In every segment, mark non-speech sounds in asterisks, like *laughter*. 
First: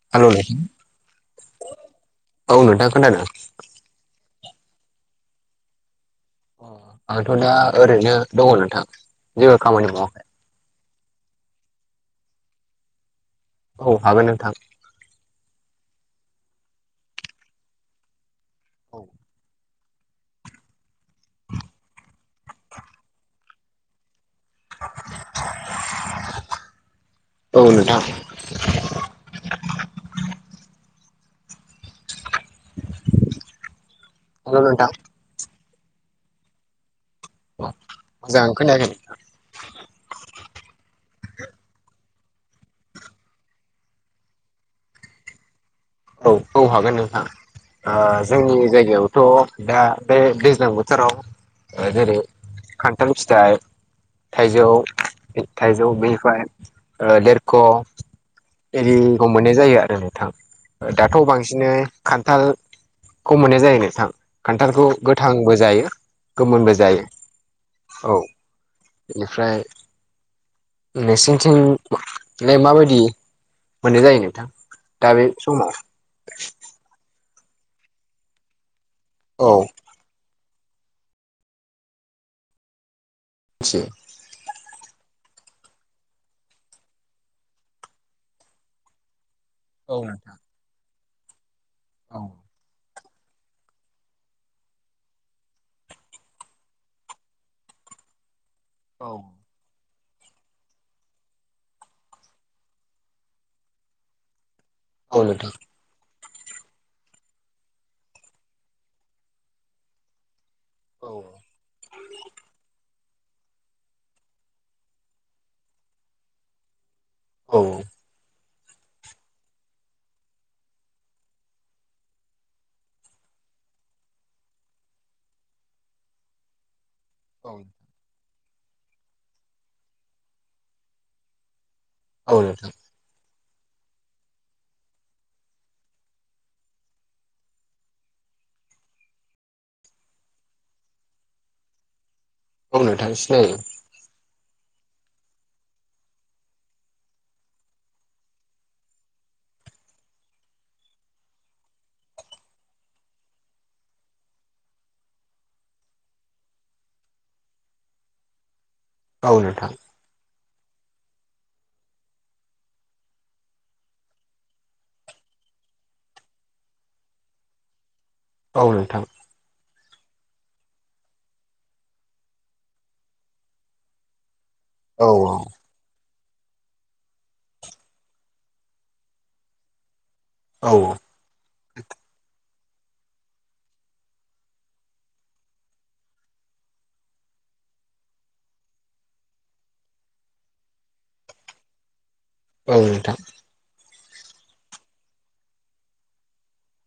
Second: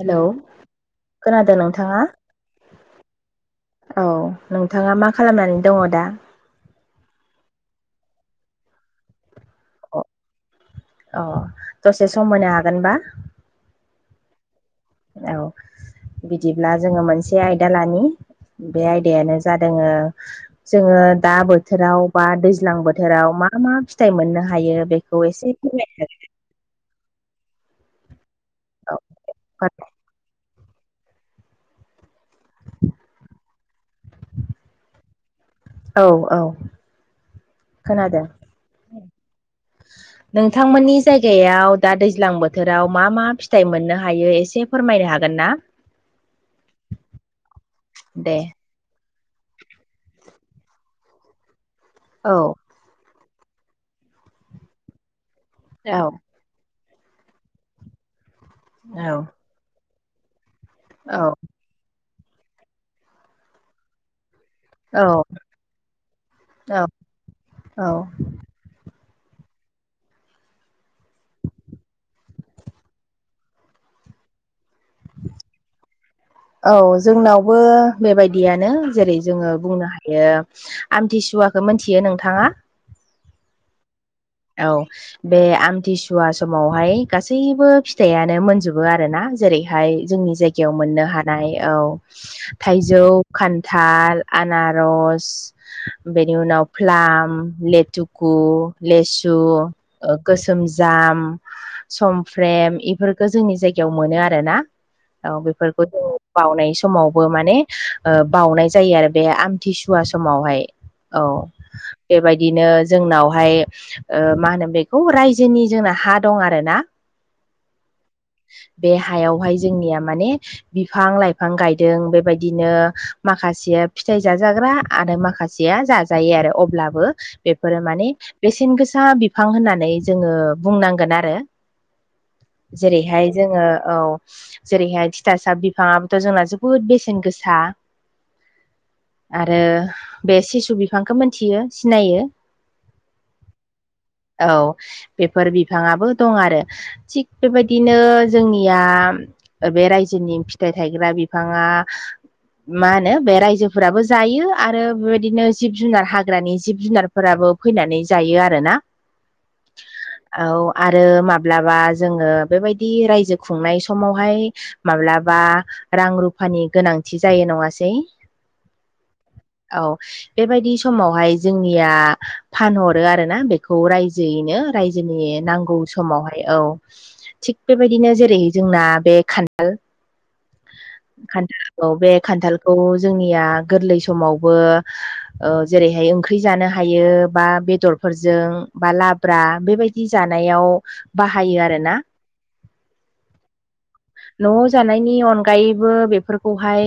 Hello hello नोंथां खोनादो नोंथाङा औ नोंथां खोनादों औ नोंथाङा मा खालामनानै दङ दा आंथ दा ओरैनो दङ नोंथां जेबो खामानि अ मावाखै अ दसे सम होनो हागोनबा औ हागोन नोंथां औ बिदिब्ला जोङो मोनसे आयदा लानि बे औ आयदायानो जा जोङो जोङो दा बोथोराव बा दैज्लां बोथोराव मा मा फि थाइ मोननो हायो बेखौ एसे फोरमाय औ नोंथां *inaudible* हेलौ नोंथां औ औ खोनादों मोजां खोनायाखै नोंथांमोननि जायगायाव दा दैज्लां बोथ थोराव मा मा फिथाइ मोननो हायो एसे फोरमायनो हागोना औ औ हागोन नोंथां आ दे जोंनि जायगायावथ' दा बे दैज्लां बोथोराव ओ जेरै औ खान्थाल फिथाइ थाइजौ थाइजौ औ बेनिफ्राय लेरख औ एरिखौ मोननाय जायो आरो नोंथां औ दाथ बांसिनै खान्थाल खौ मोननाय जायो नोंथां खान्थालखौ औ गोथांबो जायो गोमोनबो औ जायो औ बेनिफ्राय नोंसिनिथिं बे माबायदि मोननाय जायो नोंथां दा बे समाव औ जोंनावबो बेबायदियानो जेरै औ जोङो बुंनो हा बेयो आमथिसुवाखो मिथियो नोंथाङा *inaudible* औ बे आमथिसुवा समावहाय गासैबो फिथाइयानो मोनजोबो आरोना जेरैहाय औ जोंनि नोंथां जायगायाव मोननो हानाय औ थाइजौ खान्थाल आनारस बेनि उनाव फ्लाम लेटुकु लेस सु गोसोम जाम समफ्रेम इफोरखो जोंनि जायगायाव मोनो आरोना औ बेफोर बाउनाय समावबो माने बाउनाय जायो आरो बे आमथिसुवा समावहाय औ बेबायदिनो जोंनावहाय ओ मा होनो बेखौ रायजोनि जोंना हा दं आरोना औ बे हायावहाय जोंनिया माने बिफां लाइफां गायदों बेबायदिनो माखासेआ फिथाइ जाजाग्रा आरो माखा जेया जाजायो आरो अब्लाबो बेफोरो औ माने बेसेन गोस सा फिसा बिफां होननानै जोङो बुंनांगोन आरो औ नोंथां जेरैहाय जोङो औ जेरैहाय थिथासा बिफाङाबोथ' जोंना जोबोद बेसेन गोसा, आरो बे सिसु बिफांखौ मिथियो सिनायो। औ नोंथां सिनायो। औ बेफोर बिफाङाआबो दं आरो थिग बेबायदिनो जोंनिया बे रायजोनि फिथाइ थायग्रा बिफाङा, मा होनो बे रायजोफोराबो जायो आरो बेबायदिनो जिब जुनार हाग्रानि जिब जुनार, फोराबो फैनानै जायो आरोना? औ नोथां औ आरो माब्लाबा जोङो बेबायदि रायजो खुंनाय समावहाय, माब्लाबा रां रुफानि गोनांथि जायो नङासै, औ नोंथां, औ बेबायदि समावहाय जोंनिया फानहरो आरो बेखौ रायजोयैनो औ रायजोनि नांगौ, समावहाय औ थिग बेबायदिनो जेरै जोंना बे खान्दाल औ खान्थालखौ बे खान्थालखौ जोंनिया गोरलै समावबो, ओ जेरैहाय ओंख्रि जानो हायो बा बेदर, फोरजों बा लाब्रा बेबायदि जानायाव बाहायो आरो ना? औ नोंथां न'आव जानायनि अनगायैबो बेफोरखौहाय,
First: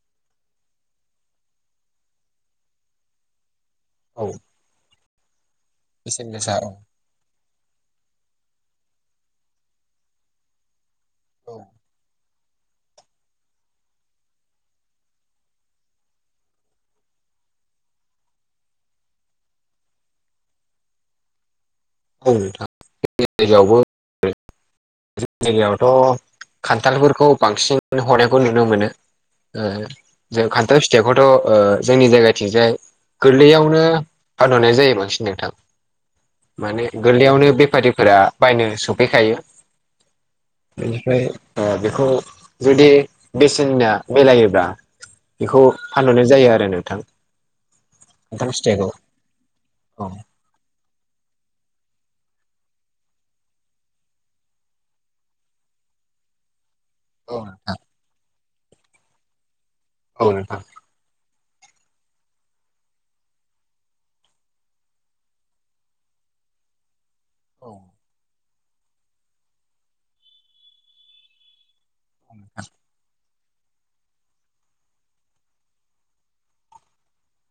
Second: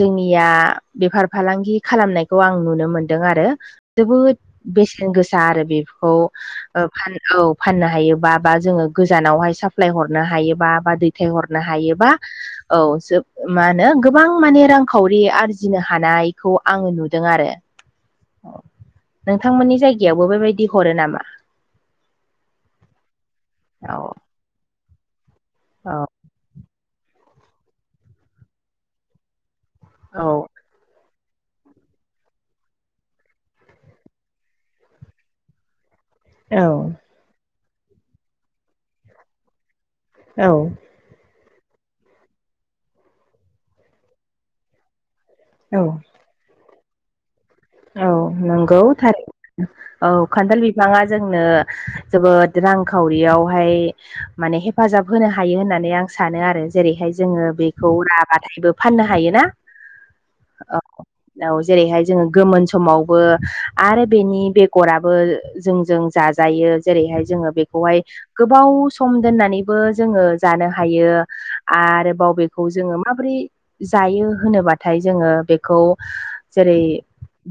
जोंनिया बेफार फालांगि खालामनायखौ आं नुनो मोनदों आरो औ जोबोद बेसेन गोसा आरो बे बेसेन गोसा औ औ फाननो हायोबा बा जोङो गोजानावहाय साप्लााय हरनो हायोबा बा दै, फाथाय औ हरनो हायोबा औ जोब मा होनो गोबां माने रांखावरि आरजिनो हानायखौ आङो नुदों आरो नोंथांमोननि जायगायावबो बेबायदि हरो नामा? औ नोंथां जोंनि जायगायावबो औ हरो जोंनि औ जायगायावथ' खान्थालफोरखौ बांसिन हरनायखौ नुनो मोनो, ओ औ जों खान्थाल फिथाइखौथ' ओ जोंनि जायगाथिंजाय गोरलैयावनो फानहरनाय जायो। बांसिन नोंथां, औ माने गोरलैयावनो बेफारिफोरा बायनो सोंफैखायो। औ बेनिफ्राय बेखौ जुदि बेसेनया मिलायोब्ला, बेखौ औ फानहरनाय जायो। आरो नोंथां, औ नोंथां नंगौ फिथाइखौ थार औ खान्थाल बिफाङा जोंनो जोबोद रांखावरियावहाय, माने हेफाजाब होनो हायो होननानै आं सानो आरो जेरैहाय औ जोङो बेखौ राबाथायबो फाननो हायोना? औ नोंथां, औ औ जेरैहाय जोङो, गोमोन समावबो आरो बेनि बेगराबो जोंजों जाजायो जेरैहाय जोङो औ बेखौहाय गोबाव सम दोननानैबो जोङो जानो हायो आरोबाव बेखौ जोङो माबोरै जायो होनोबाथाय जोङो बेखौ जेरै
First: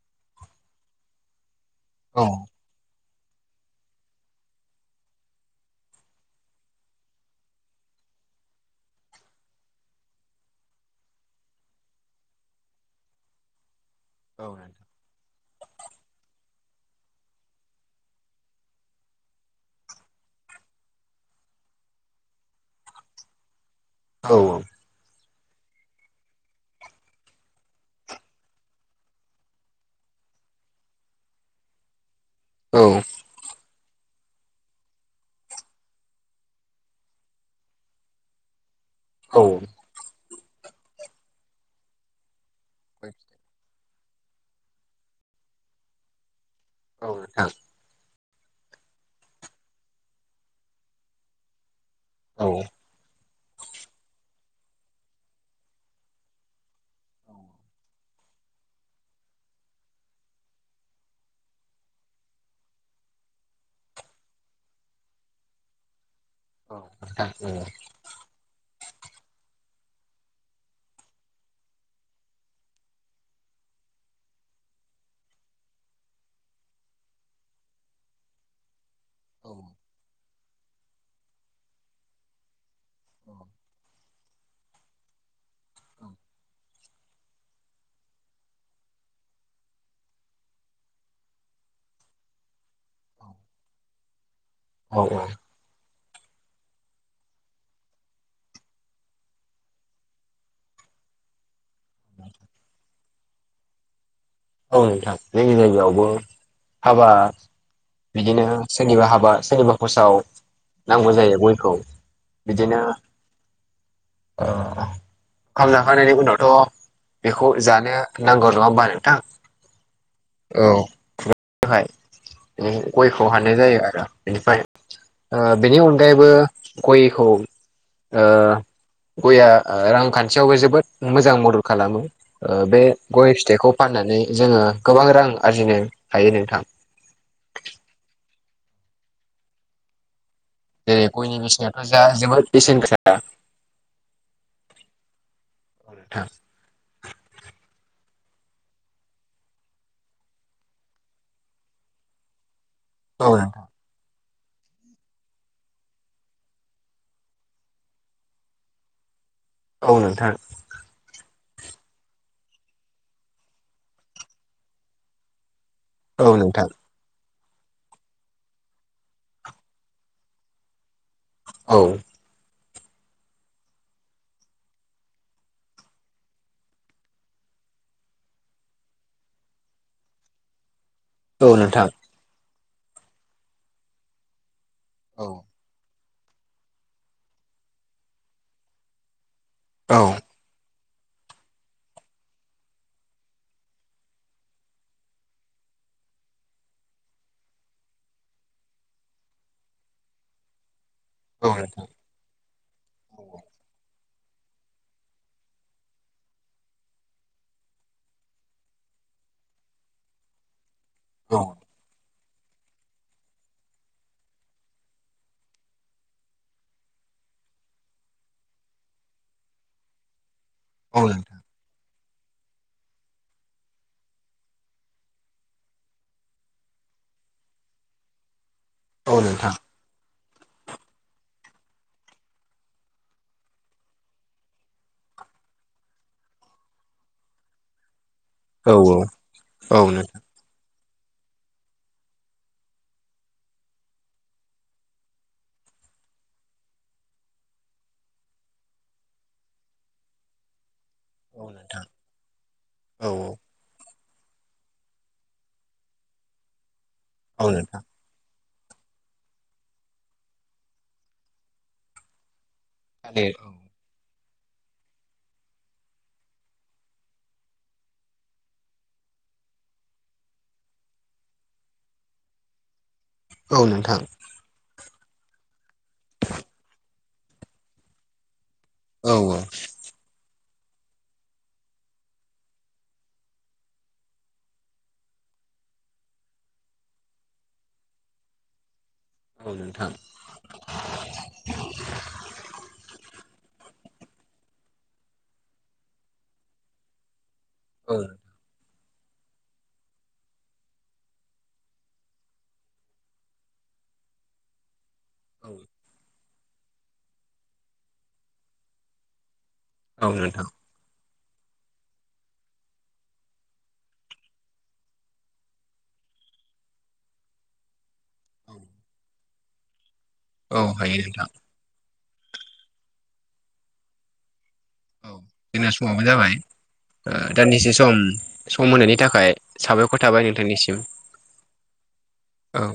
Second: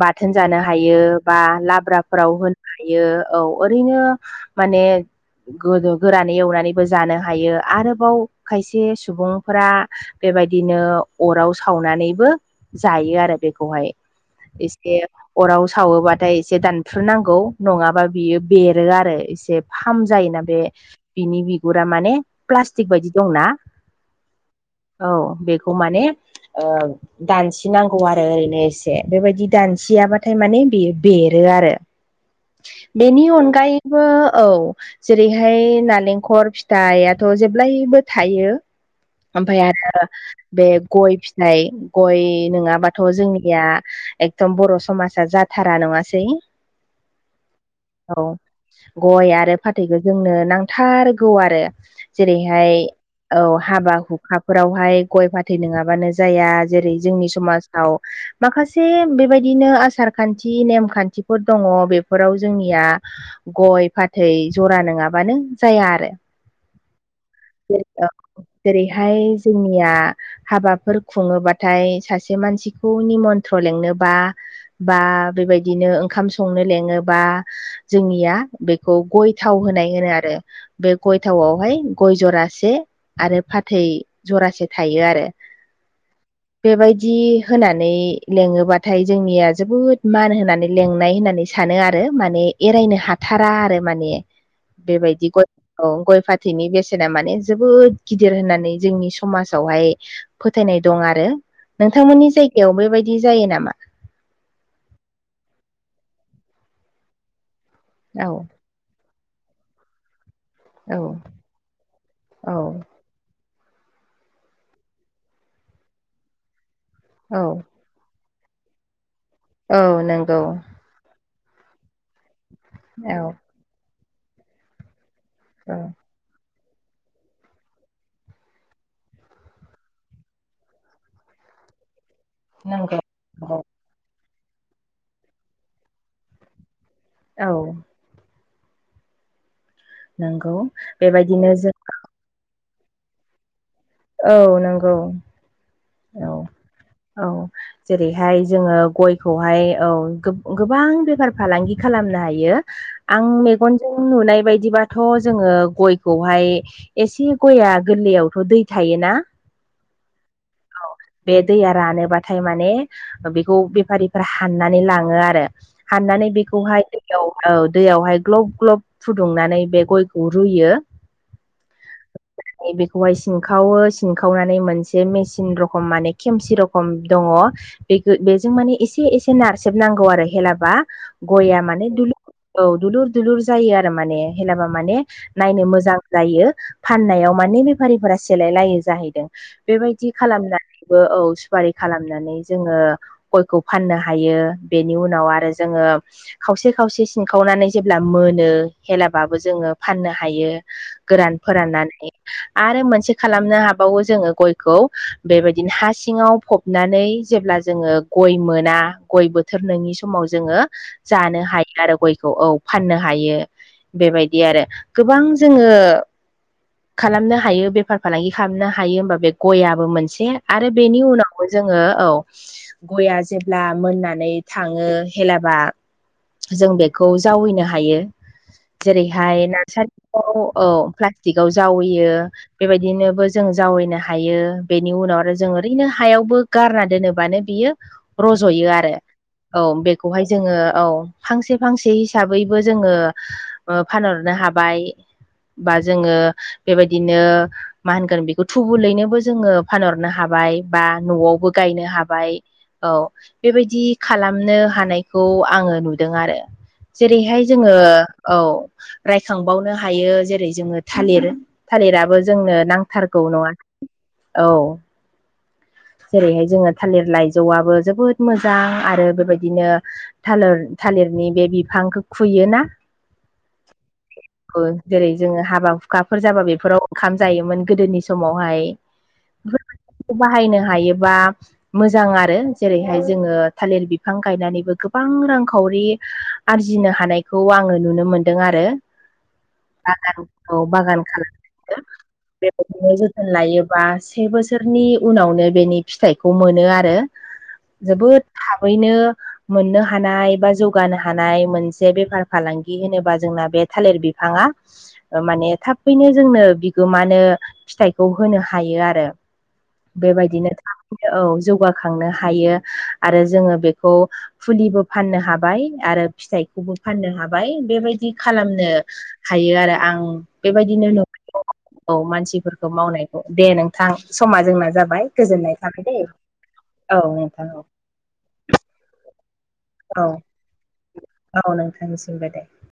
बाथोन जानो हायो बा नोंथां औ लाब्राफोराव होनो हायो। औ ओरैनो माने, गोदो गोरानै एवनानैबो जानो हायो आरोबाव खायसे सुबुंफोरा, बेबायदिनो अराव सावनानैबो जायो आरो बेखौहाय, औ नोंथां बे अराव सावोबाथाय एसे दानफ्रुुनांगौ नङाबा बियो बेरो आरो एसे फाम जायोना बे बिनि बिगुरा माने प्लास्टिक बायदि दंना औ औ औ बेखौ माने ओ दानसिनांगौ आरो ओरैनो एसे बेबायदि दानसियाबाथाय माने बेयो बेरो आरो औ बेनि अनगायै औ जेरैहाय नालेंखर फिथाइआथ' जेब्लायबो थायो ओमफ्राय आरो बे गय फिथाइ गय नङाबाथ' जोंनिया एखदम बर' समाजा जाथारा नङासै औ नोंथां औ गय आरो फाथैखौ जोंनो नांथारगौ आरो जेरैहाय औ हाबा हुखाफोरावहाय गय फाथै नङाबानो जाया जेरै जोंनि समाजाव माखासे एसे बेबायदिनो आसार खान्थि नेमखान्थिफोर दङ बेफोराव जोंनिया गय फाथै जरा नङाबानो जाया आरो औ जेरैहाय जोंनिया हाबाफोर खुङोबाथाय सासे मानसिखौ निमन्त्र लेंनोबा बा बेबायदिनो ओंखाम संनो लेङोबा जोंनिया बे खौ गय थाव होनाय होनो आरो बे गय थावआवहाय गय जरासे आरो फाथै जरासे थायो आरो बेबायदि होनानै लेङोबाथाय जोंनिया जोबोद मान होनानै लेंनाय होननानै सानो आरो माने एरायनो हाथारा आरो माने बेबायदि गय औ गय फाथैनि बेसे जोंना माने जोबोद गिदिर होननानै जोंनि समाजावहाय फोथायनाय दं आरो नोंथांमोननि जायगायाव बेबायदि जायो नामा औ नोंथां जोंनि जायगायावबो हाबा औ बिदिनो सोरनिबा हाबा सोरनिबा बसाव औ नांगौ जायो गयखौ औ बिदिनो ओंखाम जाखांनायनि उनावथ' औ बेखौ जानो नांगौ नङा होनबा नोंथां। औ नंगौ औहाय औ गयखौ हानाय जायो आरो बेनिफ्राय बेनि औ अनगायैबो गयखौ ओ गया रांखान्थियावबो जोबोद मोजां मदद खालामो। बे नंगौ गय फिथाइखौ फाननानै जोङो गोबां रां आरजिनो हायो नोंथां औ नोंगौ जेरै गयनि बेसेनाथ' जा जोबोद बेसेन गोसा औ नंगौ औ औ जेरैहाय जोङो गयखौहाय औ गोबां बेफार फालांगि खालामनो हायो आं औ नोंथां मेगन जों नुनाय बायदिबाथ' जोङो गखौहाय एसे गया गोरलैयावथ' दै थायोना औ नोंथां। औ बे दैया रानोबाथाय माने बेखौ बेफारिफोरा हाननानै लाङो आरो औ हाननानै नोंथां बेखौहाय दैयाव औ दैयावहाय ग्लब ग्लब फुदुंनानै बे गयखौ रुयो औ बेखौहाय सिनखावो सिनखावनानै मोनसे मेसिन रखम माने खेमसि रखम दङ। बे बेजों माने एसे एसे नारसेबनांगौ आरो हेलाबा गया नोंथां माने दुलुर औ दुलुर दुलुर जायो आरो माने हेलाबा माने औ नायनो मोजां जायो फाननायाव मानि बेफारिफोरा सेलाय लायो जाहैदों औ बेबायदि खालामनानै बो औ सुपारि खालामनानै जोङो गयखौ फाननो हायो बेनि उनाव आरो जोङो खावसे खावसे सिंखावनानै जेब्ला मोनो हेलाबाबो जोङो फाननो हायो। गोरान नोंथां फोराननानै आरो मोनसे खालामनो हाबावो जोङो गयखौ बेबायदिनो हा सिङाव फबनानै जेब्ला जोङो गय मोना गय बोथोर नोंनि समाव जोङो औ जानो हायो आरो गय खौ औ फाननो हायो बेबायदि आरो गोबां जोङो खालामनो हायो बेफार फालांगि खालामनो हायो होमबा बे गयाबो मोनसे आरो औ नोंथां औ बेनि नोंथां उनाव जोङो औ गया जेब्ला मोननानै थाङो हेलाबा जों बेखौ जावैनो हायो। औ जेरैहाय नोंथां नार्सारियाव औ प्लास्टिकआव जावैयो बेबायदिनोबो जों जावैनो हायो बेनि उनाव आरो जों ओरैनो हायावबो गारना दोनोबानो बियो रज'यो औ आरो औ औ बेखौहाय जोङो औ फांसे फांसे हिसाबैबो जोङो ओ फानहरनो हाबाय। बा जोङो बेबायदिनो मा होनगोन बेखौ थुबुलैनोबो जोङो फानहरनो हाबाय। बा औ न'आवबो नोंथां गायनो हाबाय औ। बेबायदि खालामनो हानायखौ आङो नुदों आरो जेरैहाय औ जोङो नोंथां औ रायखांबावनो हायो जेरै जोङो थालिर थालिराबो जोंनो नां थारगौ थालिर औ नङा औ। जेरैहाय जोङो थालिर लाइजौआबो जोबोद मोजां आरो बेबायदिनो थालिर थालिरनि बे बिफांखौ खुयोना? औ नोंथां। जेरै जोङो हाबा हुखाफोर जाबा बेफोराव ओंखाम जायोमोन गोदोनि समावहाय। औ औ बाहायनो हायोबा मोजां आरो जेरैहाय जोङो थालिर बिफां गायनानैबो गोबां रांखावरि आरजिनो हानायखौ आङो नुनो मोनदों आरो औ नोंथां बागान औ बागान खालाम *unintelligible* बेबायदिनो जोथोन लायोबा से बोसोरनि उनावनो बेनि फिथाइखौ मोनो आरो। औ जोबोद थाबैनो मोननो हानाय बा जौगानो हानाय मोनसे बेफार फालांगि होनोबा जोंना बे थालिर बिफाङा माने थाबैनो जोंनो बिगोमानो फिथाइखौ होनो हायो आरो। औ नोंथां बेबायदिनो थाबैनो औ जौगाखांनो हायो आरो जोङो बेखौ फुलिबो फाननो हाबाय आरो फिथाइखौबो फाननो हाबाय बेबायदि औ खालामनो हायो आरो आं औ बेबायदिनो हायो न' नोंथां औ मानसिफोरखौ मावनायखौ दे नोंथां समा जोंना जाबाय। औ गोजोननाय जोंना थाबाय दै समाबो जाबाय औ नोंथां औ दान्दिसे सम सम होनायनि थाखाय साबायख औ थाबाय नोंथांनिसिम। औ नोंथांनिसिमबो दे औ